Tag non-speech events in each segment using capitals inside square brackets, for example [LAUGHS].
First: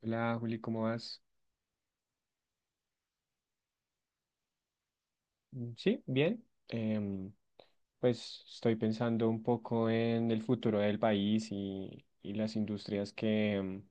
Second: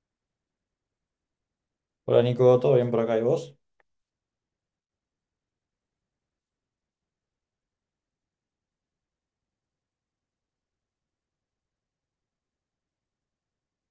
Hola Juli, ¿cómo vas? Hola Nico, ¿todo bien por acá y vos? Mm, sí, bien. Pues estoy pensando un poco en el futuro del país y las industrias que,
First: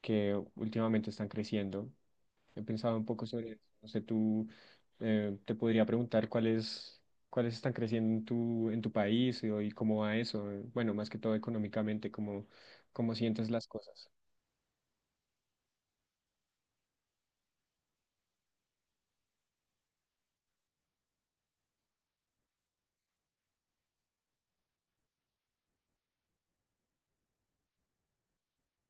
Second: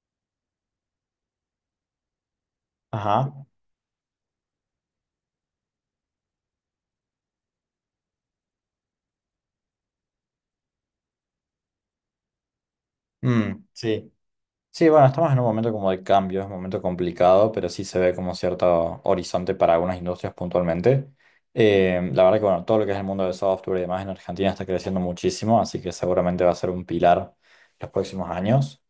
que últimamente están creciendo. He pensado un poco Ajá. sobre eso. No sé, tú te podría preguntar cuáles están creciendo en en tu país y cómo va eso. Bueno, más que todo económicamente, cómo sientes Mm, las cosas. sí. Sí, bueno, estamos en un momento como de cambio, es un momento complicado, pero sí se ve como cierto horizonte para algunas industrias puntualmente. La verdad que, bueno, todo lo que es el mundo del software y demás en Argentina está creciendo muchísimo, así que seguramente va a ser un pilar los próximos años.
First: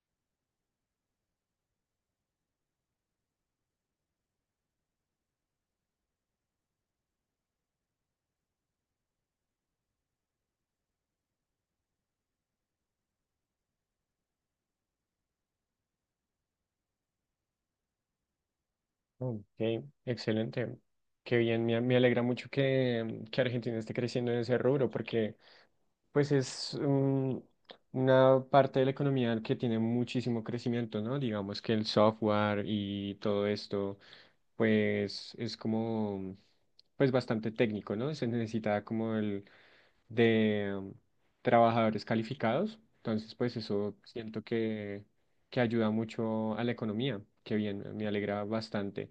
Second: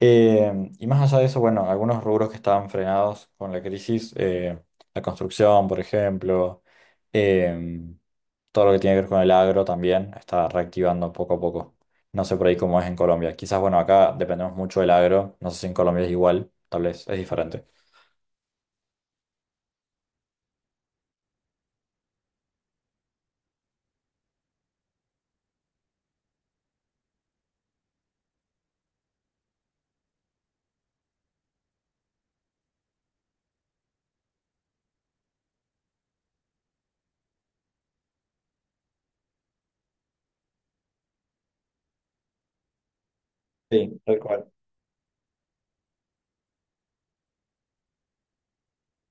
Eh, y más allá de eso, bueno, algunos rubros que estaban frenados con la crisis, la construcción, por ejemplo, em, todo lo que tiene que ver con el agro también está reactivando poco a poco. No sé por ahí cómo es en Colombia. Quizás, bueno, acá dependemos mucho del agro. No sé si en Colombia es igual, tal vez es diferente. Ok, excelente. Qué bien, me alegra mucho que Argentina esté creciendo en ese rubro porque pues es un- una parte de la economía que tiene muchísimo crecimiento, ¿no? Digamos que el software y todo esto, pues es como, pues bastante técnico, ¿no? Se necesita como el de trabajadores calificados. Entonces, pues eso Sí, tal siento cual. Que ayuda mucho a la economía. Qué bien, me alegra bastante.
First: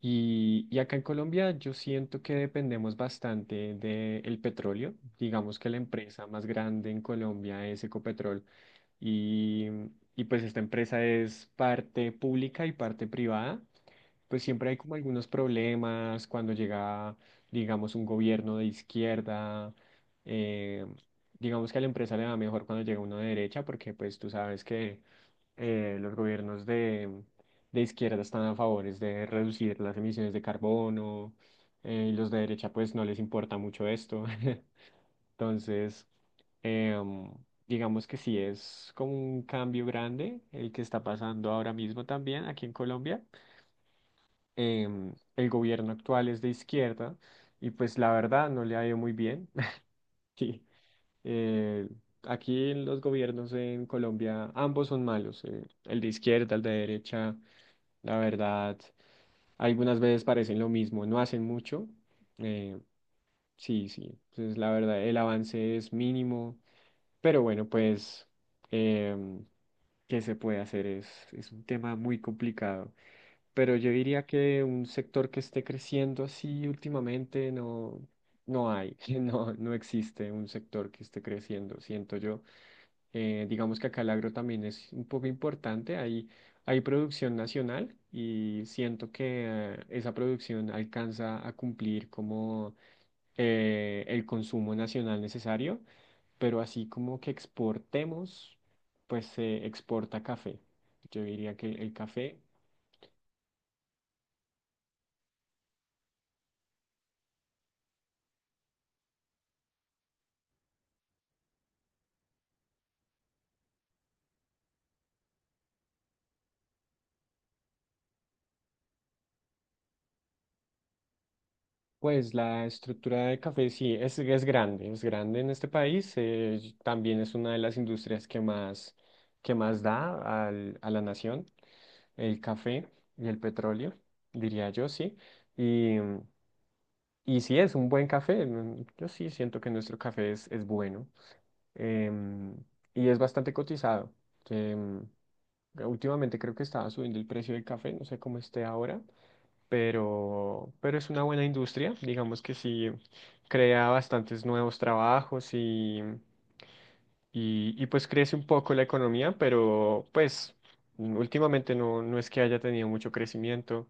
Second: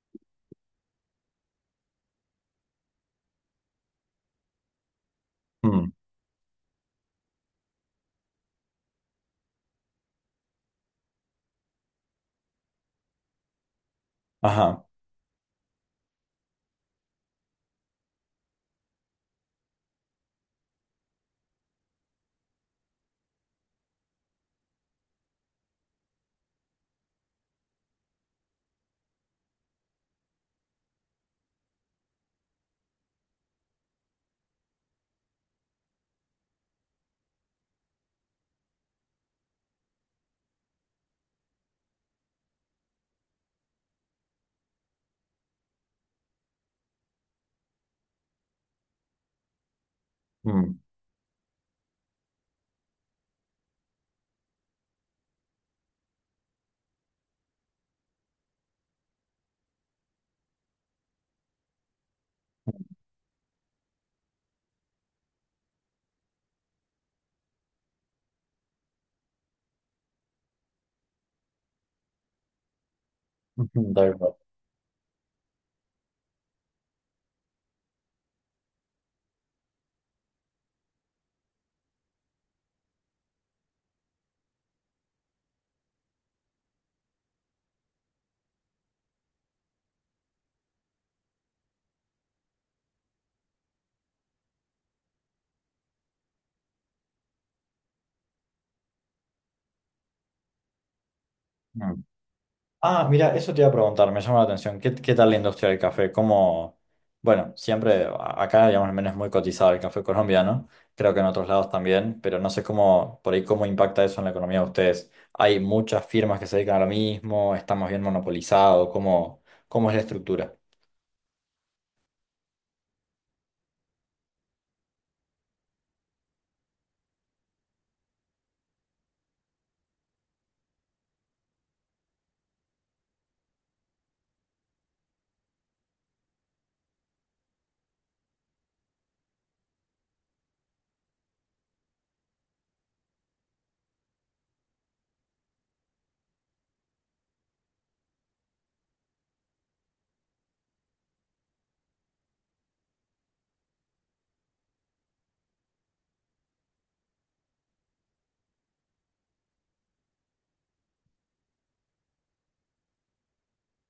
Y acá en Colombia yo siento que dependemos bastante del petróleo. Digamos que la Mm, empresa más grande en Colombia es Ecopetrol y, y pues esta empresa es parte pública y parte privada, pues siempre hay ajá. como algunos problemas cuando llega, digamos, un gobierno de izquierda, eh, digamos que a la empresa le va mejor cuando llega uno de derecha, porque pues tú sabes que los gobiernos de izquierda están a favores de reducir las emisiones de carbono, y los de derecha pues no les importa mucho esto. [LAUGHS] Entonces, em, digamos que sí es como un cambio grande el que está pasando ahora mismo también aquí en Colombia. El gobierno actual es de izquierda y pues la verdad no le ha ido muy bien. [LAUGHS] Sí, Mm, [LAUGHS] eh, aquí en los gobiernos en Colombia ambos son malos, el de izquierda, el de derecha, la verdad, algunas veces parecen lo mismo, no hacen mucho. eh, sí, sí, entonces la verdad el avance es mínimo. Pero bueno, pues, em, ¿qué se puede hacer? Es un tema muy complicado. Pero yo ujú, tal diría cual. que un sector que esté creciendo así últimamente no, no hay, [LAUGHS] no, no existe un sector que esté creciendo, siento yo. Digamos que acá el agro también es un poco importante. Hay producción nacional y siento que esa producción alcanza a cumplir como el consumo nacional necesario, pero así como que exportemos, pues se exporta café. Yo diría que el Mm. café, Ah, mira, eso te iba a preguntar, me llama la atención. ¿Qué tal la industria del café? ¿Cómo? Bueno, siempre acá, digamos, al menos es muy cotizado el café colombiano, creo que en otros lados también, pero no sé cómo, por ahí, cómo impacta eso en la economía de ustedes. ¿Hay muchas firmas que se dedican a lo mismo? ¿Estamos bien monopolizados? ¿Cómo es la estructura? pues la estructura de café sí es grande en este país, y también es una de las industrias que más da al- a la nación, el café y el petróleo, diría yo, sí. Y, y sí es un buen café, mm, yo sí siento que nuestro café es bueno, em, y es bastante cotizado. em, Últimamente creo que estaba subiendo el precio del café, no sé cómo esté ahora, pero es una buena industria, digamos que sí crea bastantes nuevos trabajos y pues crece un poco la economía, pero pues mm, últimamente no, no es que haya tenido mucho crecimiento.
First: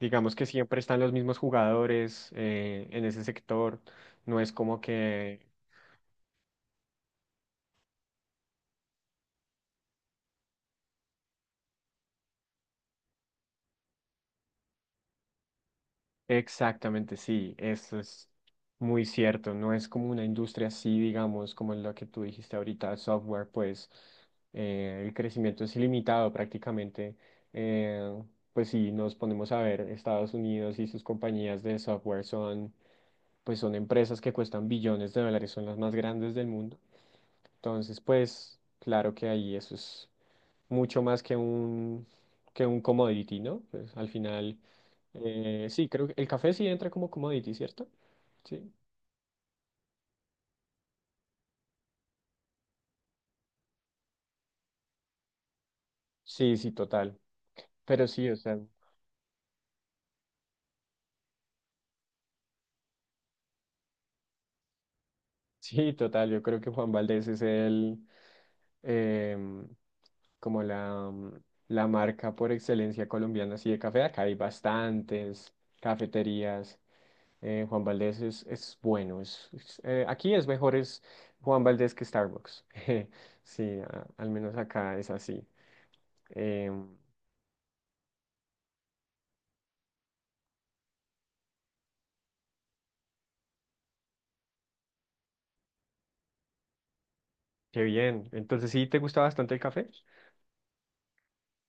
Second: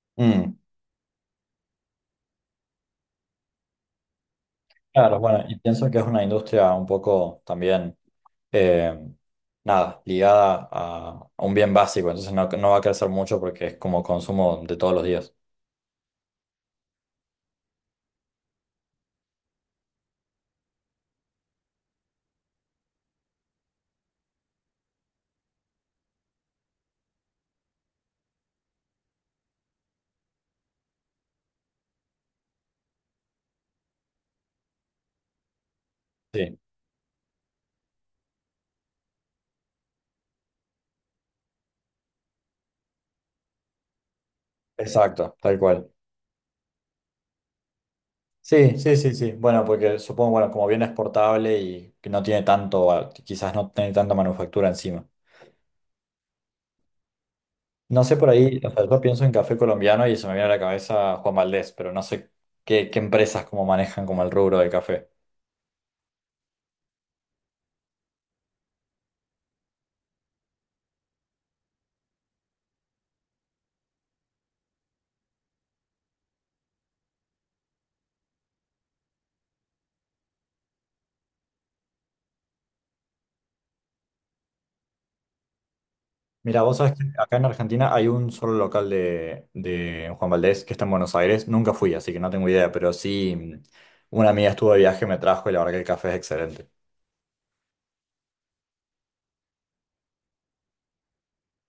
Digamos que Mm, siempre están los mismos jugadores en ese sector, no es como claro, que bueno, y pienso que es una industria un poco también, eh, nada, ligada a un bien básico, entonces no, no va a crecer mucho porque es como consumo de todos los días. exactamente, sí, eso es muy cierto. No es como una industria así, digamos, como lo que tú dijiste ahorita, software, pues el crecimiento es ilimitado prácticamente. Eh, pues sí, nos ponemos a ver, Estados Unidos y sus compañías de software son, pues son empresas que cuestan billones de dólares, son las más grandes del Sí. mundo. Entonces, pues claro que ahí eso es mucho más que que un commodity, ¿no? Pues al final Exacto, tal sí, cual. creo que el café sí entra como commodity, ¿cierto? Sí. Sí, sí, sí, sí. Bueno, porque supongo, bueno, como bien exportable y que no tiene tanto, ah, quizás no tiene tanta manufactura encima. Sí, sí, total. No Pero sé sí, por o sea, ahí, o sea, yo pienso en café colombiano y se me viene a la cabeza Juan Valdés, pero no sé qué empresas como manejan como el rubro del café. [LAUGHS] sí, total. Yo creo que Juan Valdez es el, em, como la, la marca por excelencia colombiana, así de café. Acá hay bastantes cafeterías. Juan Valdez es bueno. Aquí es mejor es Juan Valdez que Starbucks. [LAUGHS] Sí, a- al menos acá es así. Mira, vos sabés Em, que acá en Argentina hay un solo local de Juan Valdés que está en Buenos Aires. Nunca fui, así que no tengo idea, pero sí, mm, una amiga estuvo de viaje, me trajo y la verdad que el café es excelente. Qué bien. Entonces, ¿sí te gusta bastante el café?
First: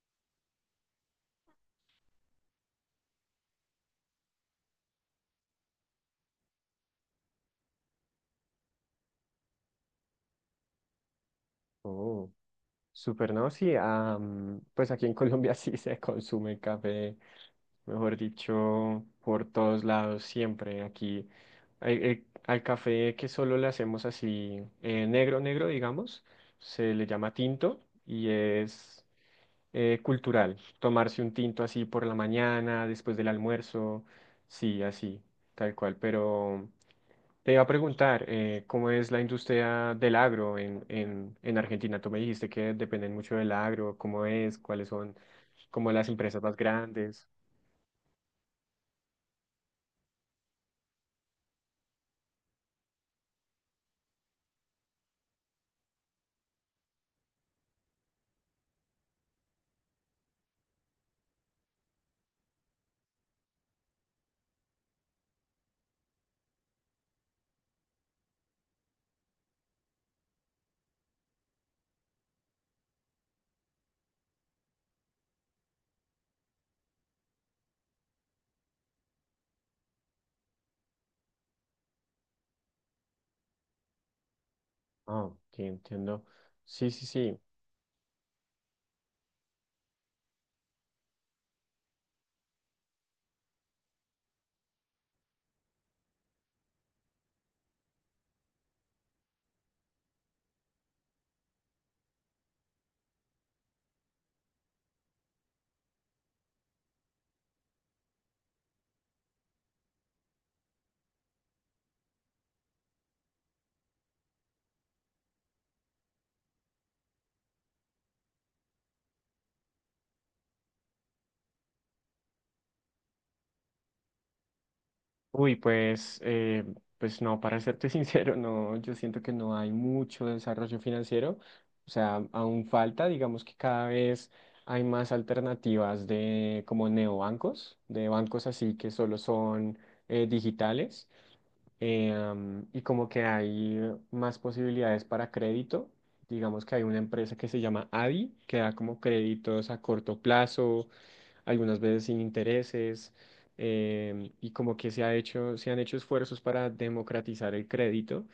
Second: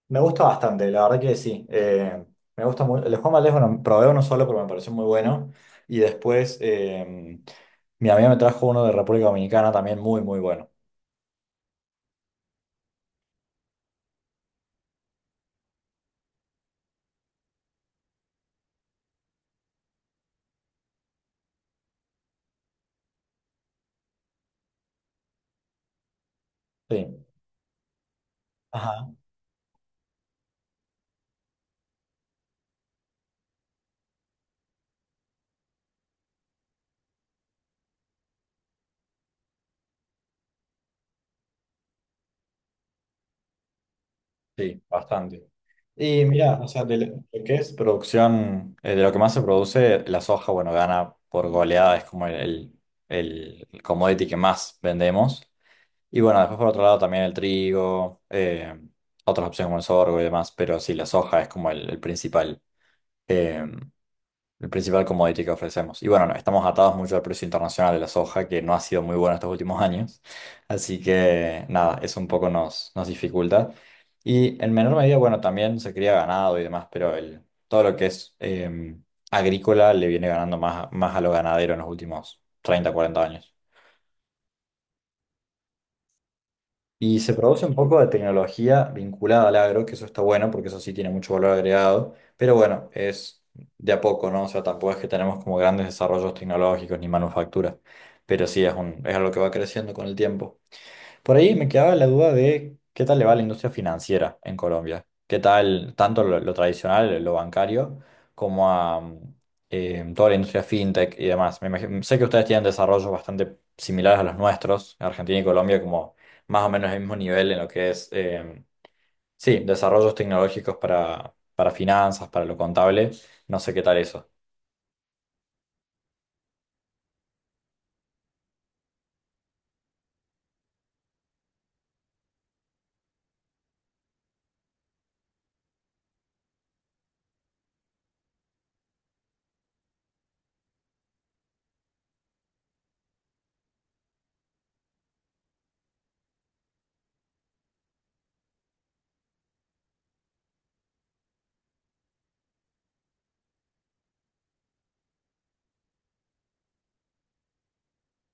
Me gusta bastante, la verdad que sí. Me gusta muy, el de Juan Valdez, bueno, probé uno solo, pero me pareció muy bueno. Y después mi amiga me trajo uno de República Dominicana también muy, muy bueno. Oh. Súper, ¿no? Sí, am, pues aquí en Colombia [LAUGHS] sí se consume café, mejor dicho, por todos lados, siempre. Aquí al el- al café que solo le hacemos así negro, negro, digamos, se le Sí. llama tinto y es Ajá. Cultural. Tomarse un tinto así por la mañana, después del almuerzo, sí, así, tal cual, pero... Te iba a preguntar, ¿cómo es la industria del agro en Argentina? Tú me dijiste que dependen mucho del agro, ¿cómo es? Sí, ¿Cuáles son bastante. como las Y empresas más mira, o sea, de lo grandes? lo que es producción, de lo que más se produce, la soja, bueno, gana por goleada, es como el commodity que más vendemos. Y bueno, después por otro lado también el trigo, otras opciones como el sorgo y demás, pero sí, la soja es como el principal. eh, el principal commodity que ofrecemos. Y bueno, no, estamos atados mucho al precio internacional de la soja, que no ha sido muy bueno estos últimos [LAUGHS] años. Así que nada, eso un poco nos dificulta. Y en menor medida, bueno, también se cría ganado y demás, pero todo lo que es agrícola le viene ganando más, más a lo ganadero en los últimos 30 40 años. Oh, ok, entiendo. Sí, sí, Y se sí. produce un poco de tecnología vinculada al agro, que eso está bueno porque eso sí tiene mucho valor agregado, pero bueno, es de a poco, ¿no? O sea, tampoco es que tenemos como grandes desarrollos tecnológicos ni manufacturas, pero sí es algo que va creciendo con el tiempo. Por ahí me quedaba la duda de qué tal le va a la industria financiera en Colombia. ¿Qué tal tanto lo tradicional, lo bancario, como a toda la industria fintech y demás? Sé que ustedes tienen desarrollos bastante similares a los nuestros, Argentina y Colombia, como más o menos el mismo nivel en lo que es, sí, desarrollos tecnológicos para finanzas, para lo contable. No sé qué tal eso. Uy, pues, pues no, para serte [LAUGHS] sincero, no, yo siento que no hay mucho desarrollo financiero. O sea, aún falta, digamos que cada vez hay más alternativas de como neobancos, de bancos así que solo son digitales. Y como que hay más posibilidades para crédito. Digamos que hay una empresa que se llama ADI, que da como créditos a corto plazo algunas veces sin intereses, y como que se ha hecho, se han hecho esfuerzos para democratizar el crédito,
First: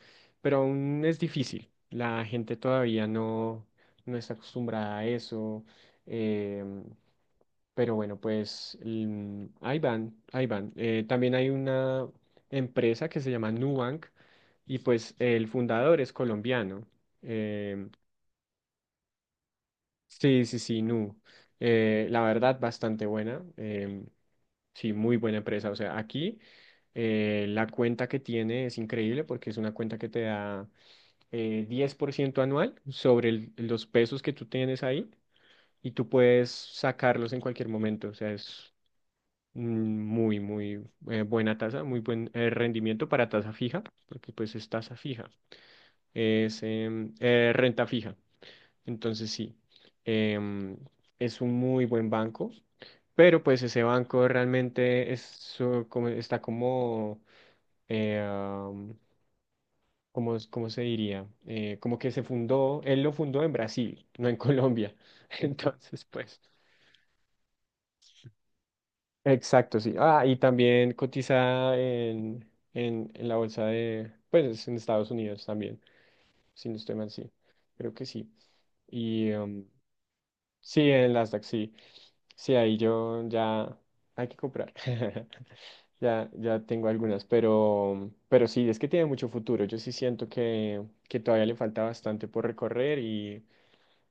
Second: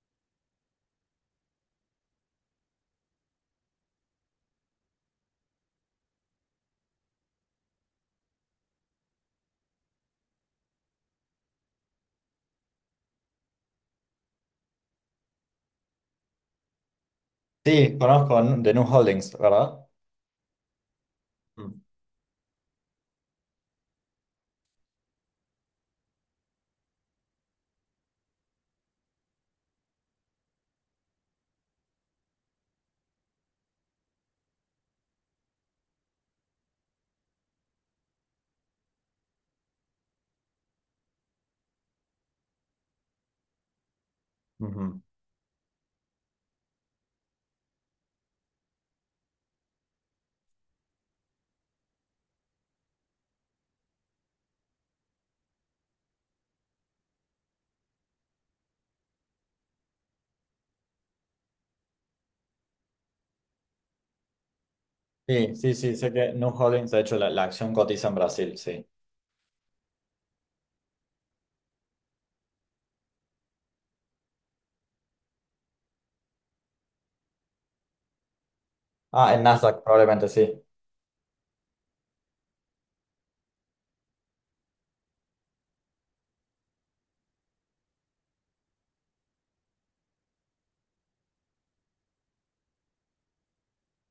pero aún es difícil. La gente todavía no, no está acostumbrada a eso. em, pero bueno, pues mm, ahí van, ahí van. También hay una empresa que se llama Nubank y pues el fundador es colombiano. Sí, Em, conozco de Nu Holdings, ¿verdad? sí, sí, sí, Nu. Mm. La verdad, bastante buena. Sí, muy buena empresa. O sea, aquí la cuenta que tiene es increíble porque es una cuenta que te da 10% anual sobre el- los pesos que tú tienes ahí y tú puedes sacarlos en cualquier momento. O sea, es mm, muy, muy buena tasa, muy buen rendimiento para tasa fija, porque pues es tasa Ujú. fija, es renta fija. Entonces, sí, em, es un muy buen banco, pero pues ese banco realmente es, su- como, está como, am, como, ¿cómo se diría? Como que se fundó, él lo fundó en Brasil, [LAUGHS] no en Colombia. [LAUGHS] Sí, sí, sí, Entonces, sé que pues, New Holdings, de hecho, la acción cotiza en Brasil, sí. exacto, sí. Ah, y también cotiza en la bolsa de, pues, en Estados Unidos también, si no estoy mal, sí, creo que sí. Y Ah, en am, Nasdaq, probablemente, sí. sí, en el Nasdaq, sí. Sí, ahí yo ya hay que comprar. [LAUGHS] Ya, ya tengo algunas, pero sí, es que tiene mucho futuro. Yo sí siento que todavía le falta bastante por recorrer y,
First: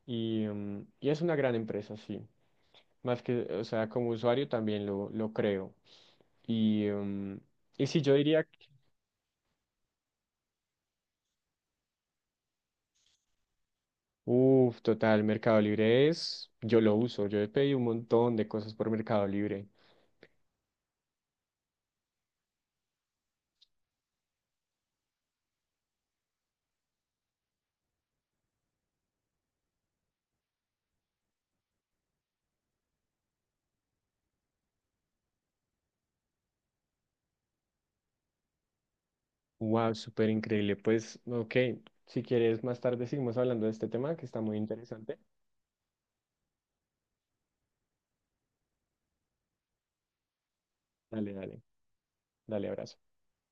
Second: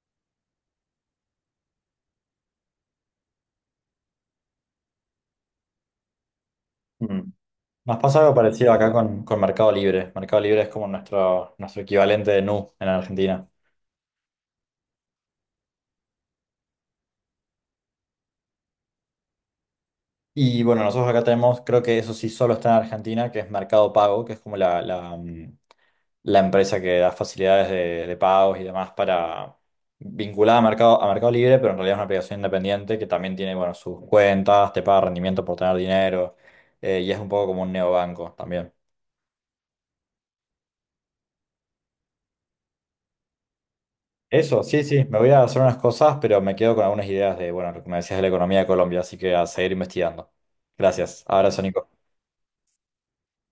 y, mm, y es una gran empresa, sí. Más que, o sea, como usuario también lo creo. Y, Mm. mm, y Nos sí, yo pasa algo diría, parecido acá con Mercado Libre. Mercado Libre es como nuestro equivalente de Nu en Argentina. uff, total, Mercado Libre es, yo lo uso, yo he pedido un montón de cosas por Mercado Libre. Y bueno, nosotros acá tenemos, creo que eso sí solo está en Argentina, que es Mercado Pago, que es como la empresa que da facilidades de pagos y demás para vinculada a Mercado Libre, pero en realidad es una aplicación independiente que también tiene, bueno, sus cuentas, te paga rendimiento por tener dinero, y es un poco como un neobanco también. Wow, súper increíble. Pues, ok, si quieres, más tarde seguimos hablando de este tema que está muy Eso, sí, sí, interesante. me voy a hacer unas cosas, pero me quedo con algunas ideas de, bueno, lo que me decías de la economía de Colombia, así que a seguir investigando. Gracias. Dale, Abrazo, dale, Nico. dale, abrazo.